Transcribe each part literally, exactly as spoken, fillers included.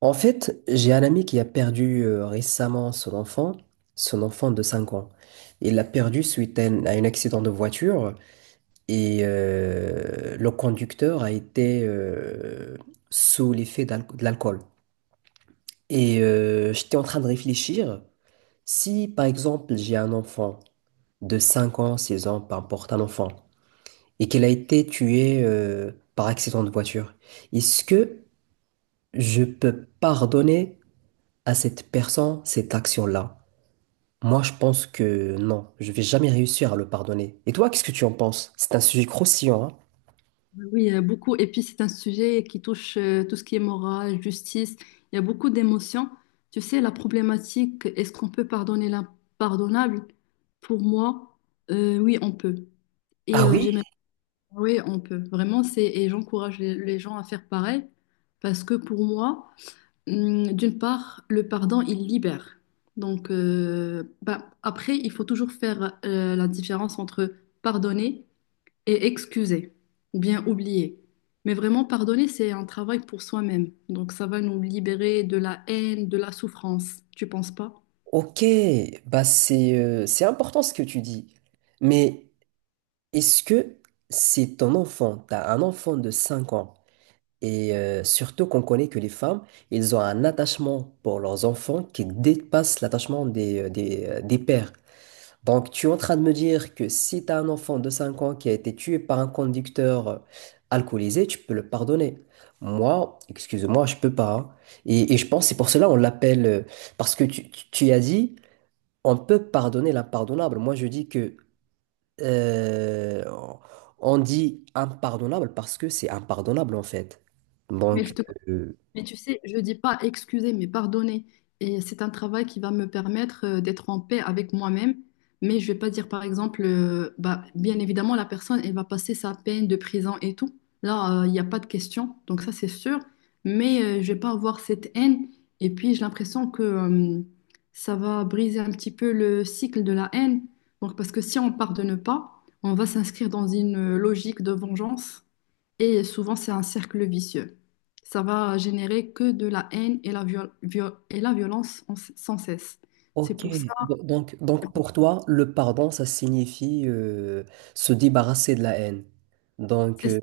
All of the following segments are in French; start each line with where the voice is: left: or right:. right: En fait, j'ai un ami qui a perdu euh, récemment son enfant, son enfant de cinq ans. Il l'a perdu suite à un, à un accident de voiture et euh, le conducteur a été euh, sous l'effet d'al- de l'alcool. Et euh, j'étais en train de réfléchir, si par exemple j'ai un enfant de cinq ans, six ans, peu importe un enfant, et qu'il a été tué euh, par accident de voiture, est-ce que je peux pardonner à cette personne cette action-là? Moi, je pense que non, je vais jamais réussir à le pardonner. Et toi, qu'est-ce que tu en penses? C'est un sujet croustillant, hein?
left: Oui, euh, beaucoup. Et puis, c'est un sujet qui touche euh, tout ce qui est morale, justice. Il y a beaucoup d'émotions. Tu sais, la problématique, est-ce qu'on peut pardonner l'impardonnable? Pour moi, euh, oui, on peut. Et
right: Ah
left: euh,
right: oui?
left: j'aimerais, oui, on peut. Vraiment, c'est, et j'encourage les, les gens à faire pareil parce que pour moi, hum, d'une part, le pardon, il libère. Donc, euh, bah, après, il faut toujours faire euh, la différence entre pardonner et excuser ou bien oublier. Mais vraiment, pardonner, c'est un travail pour soi-même. Donc, ça va nous libérer de la haine, de la souffrance. Tu penses pas?
right: Ok, bah c'est euh, c'est important ce que tu dis. Mais est-ce que c'est ton enfant, t'as un enfant de cinq ans, et euh, surtout qu'on connaît que les femmes, ils ont un attachement pour leurs enfants qui dépasse l'attachement des, euh, des, euh, des pères. Donc, tu es en train de me dire que si tu as un enfant de cinq ans qui a été tué par un conducteur euh, alcoolisé, tu peux le pardonner. Moi, excuse-moi, je peux pas, hein. Et, et je pense que c'est pour cela on l'appelle, euh, parce que tu, tu- tu as dit, on peut pardonner l'impardonnable. Moi, je dis que euh, on dit impardonnable parce que c'est impardonnable en fait.
left: Mais
right: Donc,
left: je te
right: euh,
left: Mais tu sais, je dis pas excuser, mais pardonner. Et c'est un travail qui va me permettre euh, d'être en paix avec moi-même. Mais je vais pas dire, par exemple, euh, bah, bien évidemment, la personne, elle va passer sa peine de prison et tout. Là, euh, il n'y a pas de question. Donc ça, c'est sûr. Mais euh, je vais pas avoir cette haine. Et puis, j'ai l'impression que euh, ça va briser un petit peu le cycle de la haine. Donc, parce que si on pardonne pas, on va s'inscrire dans une euh, logique de vengeance. Et souvent, c'est un cercle vicieux ça va générer que de la haine et la, viol- viol- et la violence en- sans cesse. C'est
right: Ok.
left: pour ça,
right: Do- donc, donc pour toi, le pardon, ça signifie euh, se débarrasser de la haine. Donc, euh,
left: c'est-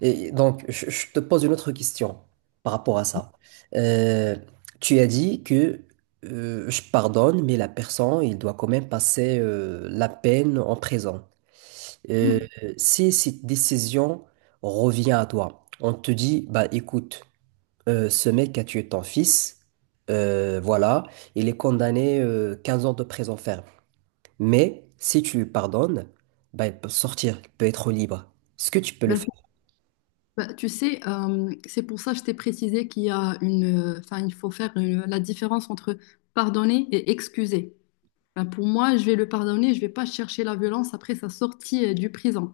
right: et donc je, je te pose une autre question par rapport à ça. Euh, tu as dit que euh, je pardonne, mais la personne, il doit quand même passer euh, la peine en prison. Euh,
left: oui,
right: si cette décision revient à toi, on te dit, bah écoute, euh, ce mec a tué ton fils, euh, voilà, il est condamné euh, 15 ans de prison ferme. Mais si tu lui pardonnes, bah, il peut sortir, il peut être libre. Est-ce que tu peux le faire?
left: ben, ben, tu sais, euh, c'est pour ça que je t'ai précisé qu'il y a une, euh, enfin, il faut faire une- la différence entre pardonner et excuser. Ben, pour moi, je vais le pardonner, je vais pas chercher la violence après sa sortie euh, du prison.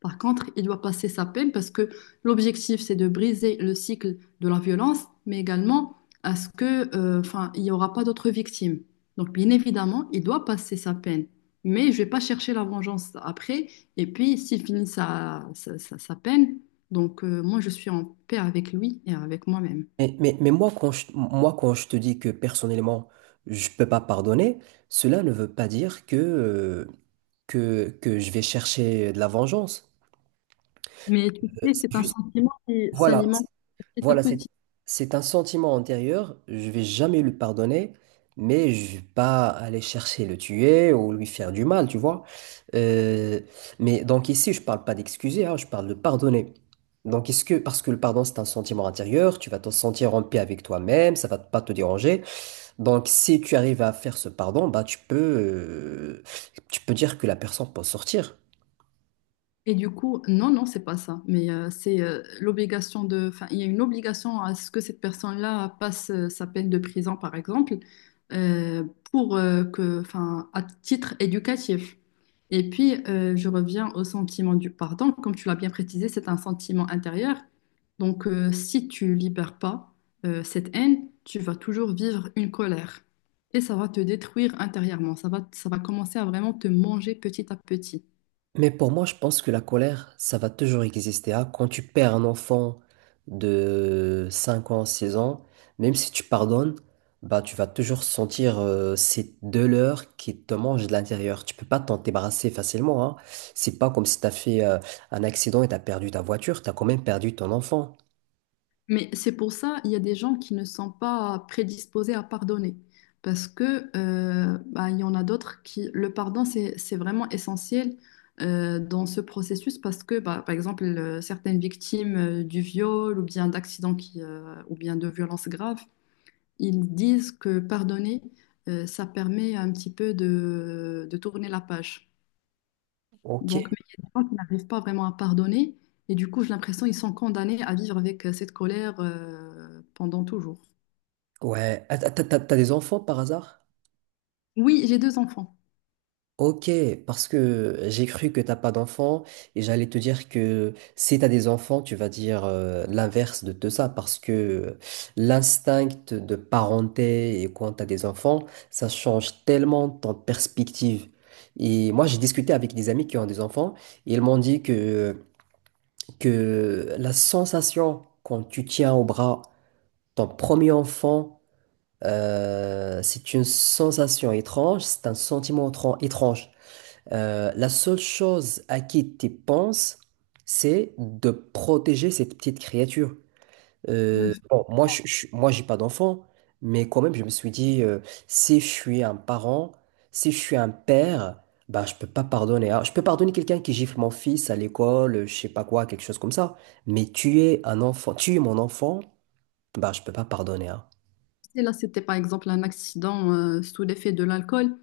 left: Par contre, il doit passer sa peine parce que l'objectif, c'est de briser le cycle de la violence, mais également à ce que, euh, enfin, il n'y aura pas d'autres victimes. Donc, bien évidemment, il doit passer sa peine. Mais je vais pas chercher la vengeance après. Et puis, s'il finit sa, sa, sa- sa peine, donc euh, moi, je suis en paix avec lui et avec moi-même.
right: Mais, mais, mais moi, quand je, moi, quand je te dis que personnellement, je peux pas pardonner, cela ne veut pas dire que, euh, que, que je vais chercher de la vengeance.
left: Mais tu
right: Euh,
left: sais,
right: C'est
left: c'est un
right: juste,
left: sentiment qui
right: voilà.
left: s'alimente petit à
right: Voilà, c'est,
left: petit.
right: c'est un sentiment antérieur. Je vais jamais lui pardonner, mais je vais pas aller chercher le tuer ou lui faire du mal, tu vois. Euh, mais donc ici, je parle pas d'excuser, hein, je parle de pardonner. Donc est-ce que, parce que le pardon, c'est un sentiment intérieur, tu vas te sentir en paix avec toi-même, ça va pas te déranger. Donc si tu arrives à faire ce pardon, bah tu peux, euh, tu peux dire que la personne peut sortir.
left: Et du coup, non, non, c'est pas ça. Mais euh, c'est euh, l'obligation de. Enfin, il y a une obligation à ce que cette personne-là passe euh, sa peine de prison, par exemple, euh, pour euh, que, enfin, à titre éducatif. Et puis, euh, je reviens au sentiment du pardon. Comme tu l'as bien précisé, c'est un sentiment intérieur. Donc, euh, si tu libères pas euh, cette haine, tu vas toujours vivre une colère. Et ça va te détruire intérieurement. Ça va, ça va commencer à vraiment te manger petit à petit.
right: Mais pour moi, je pense que la colère, ça va toujours exister, hein. Quand tu perds un enfant de cinq ans, 6 ans, même si tu pardonnes, bah, tu vas toujours sentir euh, cette douleur qui te mange de l'intérieur. Tu peux pas t'en débarrasser facilement, hein. C'est pas comme si tu as fait euh, un accident et tu as perdu ta voiture, tu as quand même perdu ton enfant.
left: Mais c'est pour ça, il y a des gens qui ne sont pas prédisposés à pardonner. Parce que, euh, bah, il y en a d'autres qui, le pardon, c'est, c'est vraiment essentiel euh, dans ce processus parce que, bah, par exemple, euh, certaines victimes euh, du viol ou bien d'accidents qui, euh, ou bien de violences graves, ils disent que pardonner, euh, ça permet un petit peu de, de tourner la page.
right: Ok,
left: Donc, mais il y a des gens qui n'arrivent pas vraiment à pardonner et du coup, j'ai l'impression qu'ils sont condamnés à vivre avec euh, cette colère euh, pendant toujours.
right: ouais. Ah, T'as, t'as- t'as des enfants par hasard?
left: Oui, j'ai deux enfants.
right: Ok, parce que j'ai cru que t'as pas d'enfants et j'allais te dire que si t'as des enfants, tu vas dire euh, l'inverse de tout ça parce que l'instinct de parenté et quand t'as des enfants, ça change tellement ton perspective. Et moi, j'ai discuté avec des amis qui ont des enfants et ils m'ont dit que, que la sensation quand tu tiens au bras ton premier enfant, euh, c'est une sensation étrange, c'est un sentiment étran- étrange. Euh, la seule chose à qui tu penses, c'est de protéger cette petite créature.
left: Euh,
right: Euh,
left: je
right: bon, moi, je, je, moi, j'ai pas d'enfant, mais quand même, je me suis dit, euh, si je suis un parent, si je suis un père, bah, je peux pas pardonner. Alors, je peux pardonner quelqu'un qui gifle mon fils à l'école, euh, je sais pas quoi, quelque chose comme ça. Mais tuer un enfant, tuer mon enfant, bah, je peux pas pardonner, hein.
left: sais, là, c'était par exemple un accident euh, sous l'effet de l'alcool.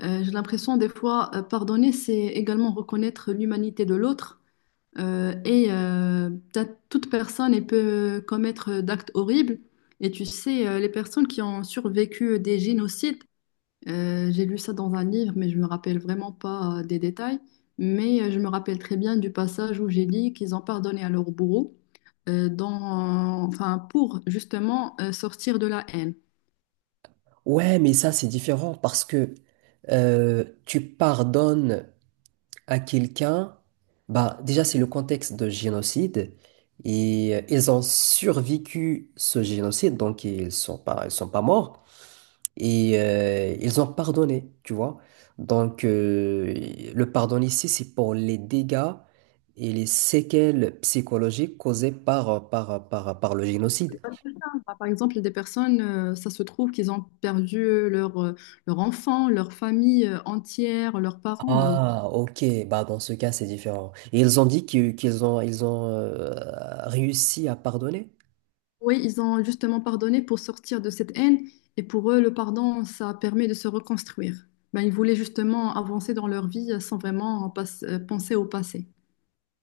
left: Euh, j'ai l'impression des fois, euh, pardonner, c'est également reconnaître l'humanité de l'autre euh, et euh, peut-être toute personne elle peut commettre euh, d'actes horribles. Et tu sais, euh, les personnes qui ont survécu des génocides, Euh, j'ai lu ça dans un livre, mais je me rappelle vraiment pas euh, des détails. Mais euh, je me rappelle très bien du passage où j'ai dit qu'ils ont pardonné à leur bourreau euh, dans, enfin, pour justement euh, sortir de la haine.
right: Ouais, mais ça, c'est différent parce que euh, tu pardonnes à quelqu'un, bah déjà c'est le contexte de génocide et euh, ils ont survécu ce génocide donc ils sont pas ils sont pas morts et euh, ils ont pardonné, tu vois. Donc euh, le pardon ici c'est pour les dégâts et les séquelles psychologiques causées par par par par le génocide.
left: C'est pas tout le temps. Par par exemple, des personnes, euh, ça se trouve qu'ils ont perdu leur, euh, leur enfant, leur famille euh, entière, leurs parents. Donc,
right: Ah, ok. Bah, dans ce cas, c'est différent. Et ils ont dit que- qu'ils ont, ils ont euh, réussi à pardonner?
left: oui, ils ont justement pardonné pour sortir de cette haine et pour eux, le pardon, ça permet de se reconstruire. Ben, ils voulaient justement avancer dans leur vie euh, sans vraiment en euh, penser au passé.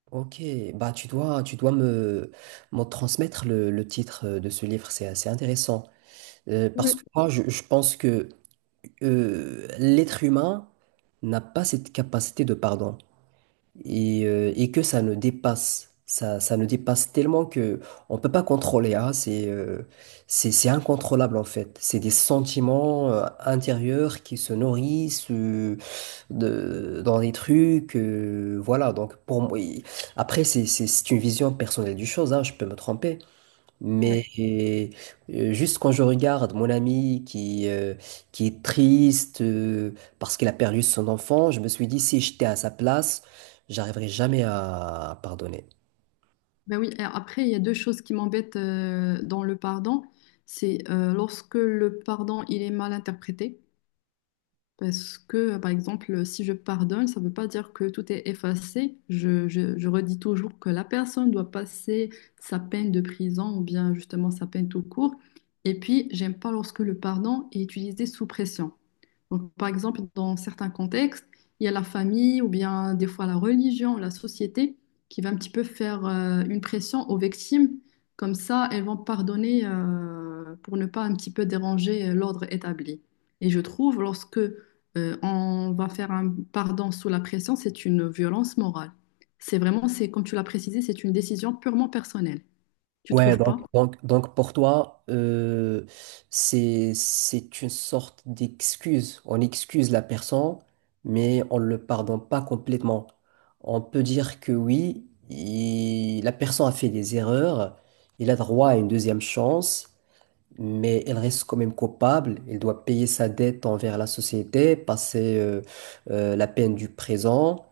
right: Ok, bah tu dois, tu dois me, me transmettre le, le titre euh, de ce livre, c'est assez intéressant. Euh, parce que
left: Oui.
right: moi, je, je pense que euh, l'être humain n'a pas cette capacité de pardon et, euh, et que ça ne dépasse, ça, ça ne dépasse tellement que on peut pas contrôler, hein. C'est, euh, c'est, c'est incontrôlable en fait. C'est des sentiments euh, intérieurs qui se nourrissent euh, de, dans des trucs. euh, voilà, donc pour moi, il- après, c'est c'est- c'est une vision personnelle du chose, hein, je peux me tromper. Mais
left: Ouais.
right: euh, juste quand je regarde mon ami qui, euh, qui est triste euh, parce qu'il a perdu son enfant, je me suis dit, si j'étais à sa place, j'arriverais jamais à pardonner.
left: Ben oui, et après, il y a deux choses qui m'embêtent euh, dans le pardon. C'est euh, lorsque le pardon, il est mal interprété. Parce que, par exemple, si je pardonne, ça ne veut pas dire que tout est effacé. Je, je- je redis toujours que la personne doit passer sa peine de prison ou bien justement sa peine tout court. Et puis, j'aime pas lorsque le pardon est utilisé sous pression. Donc, par exemple, dans certains contextes, il y a la famille ou bien des fois la religion, la société qui va un petit peu faire euh, une pression aux victimes. Comme ça, elles vont pardonner euh, pour ne pas un petit peu déranger euh, l'ordre établi. Et je trouve, lorsque euh, on va faire un pardon sous la pression, c'est une violence morale. C'est vraiment, c'est comme tu l'as précisé, c'est une décision purement personnelle. Tu
right: Ouais,
left: trouves
right: donc,
left: pas?
right: donc, donc pour toi, euh, c'est, c'est une sorte d'excuse. On excuse la personne, mais on ne le pardonne pas complètement. On peut dire que oui, il- la personne a fait des erreurs, il a droit à une deuxième chance, mais elle reste quand même coupable. Elle doit payer sa dette envers la société, passer euh, euh, la peine du présent,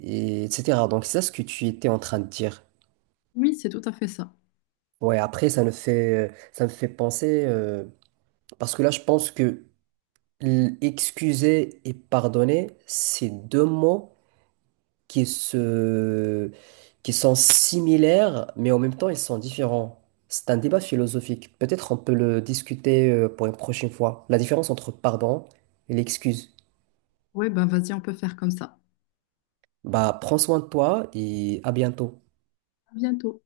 right: et- etc. Donc c'est ça ce que tu étais en train de dire.
left: Oui, c'est tout à fait ça.
right: Ouais, après, ça me fait, ça me fait penser, euh, parce que là, je pense que l- excuser et pardonner, c'est deux mots qui se, qui sont similaires, mais en même temps, ils sont différents. C'est un débat philosophique. Peut-être on peut le discuter, euh, pour une prochaine fois. La différence entre pardon et l'excuse.
left: Oui, ben vas-y, on peut faire comme ça.
right: Bah, prends soin de toi et à bientôt.
left: À bientôt.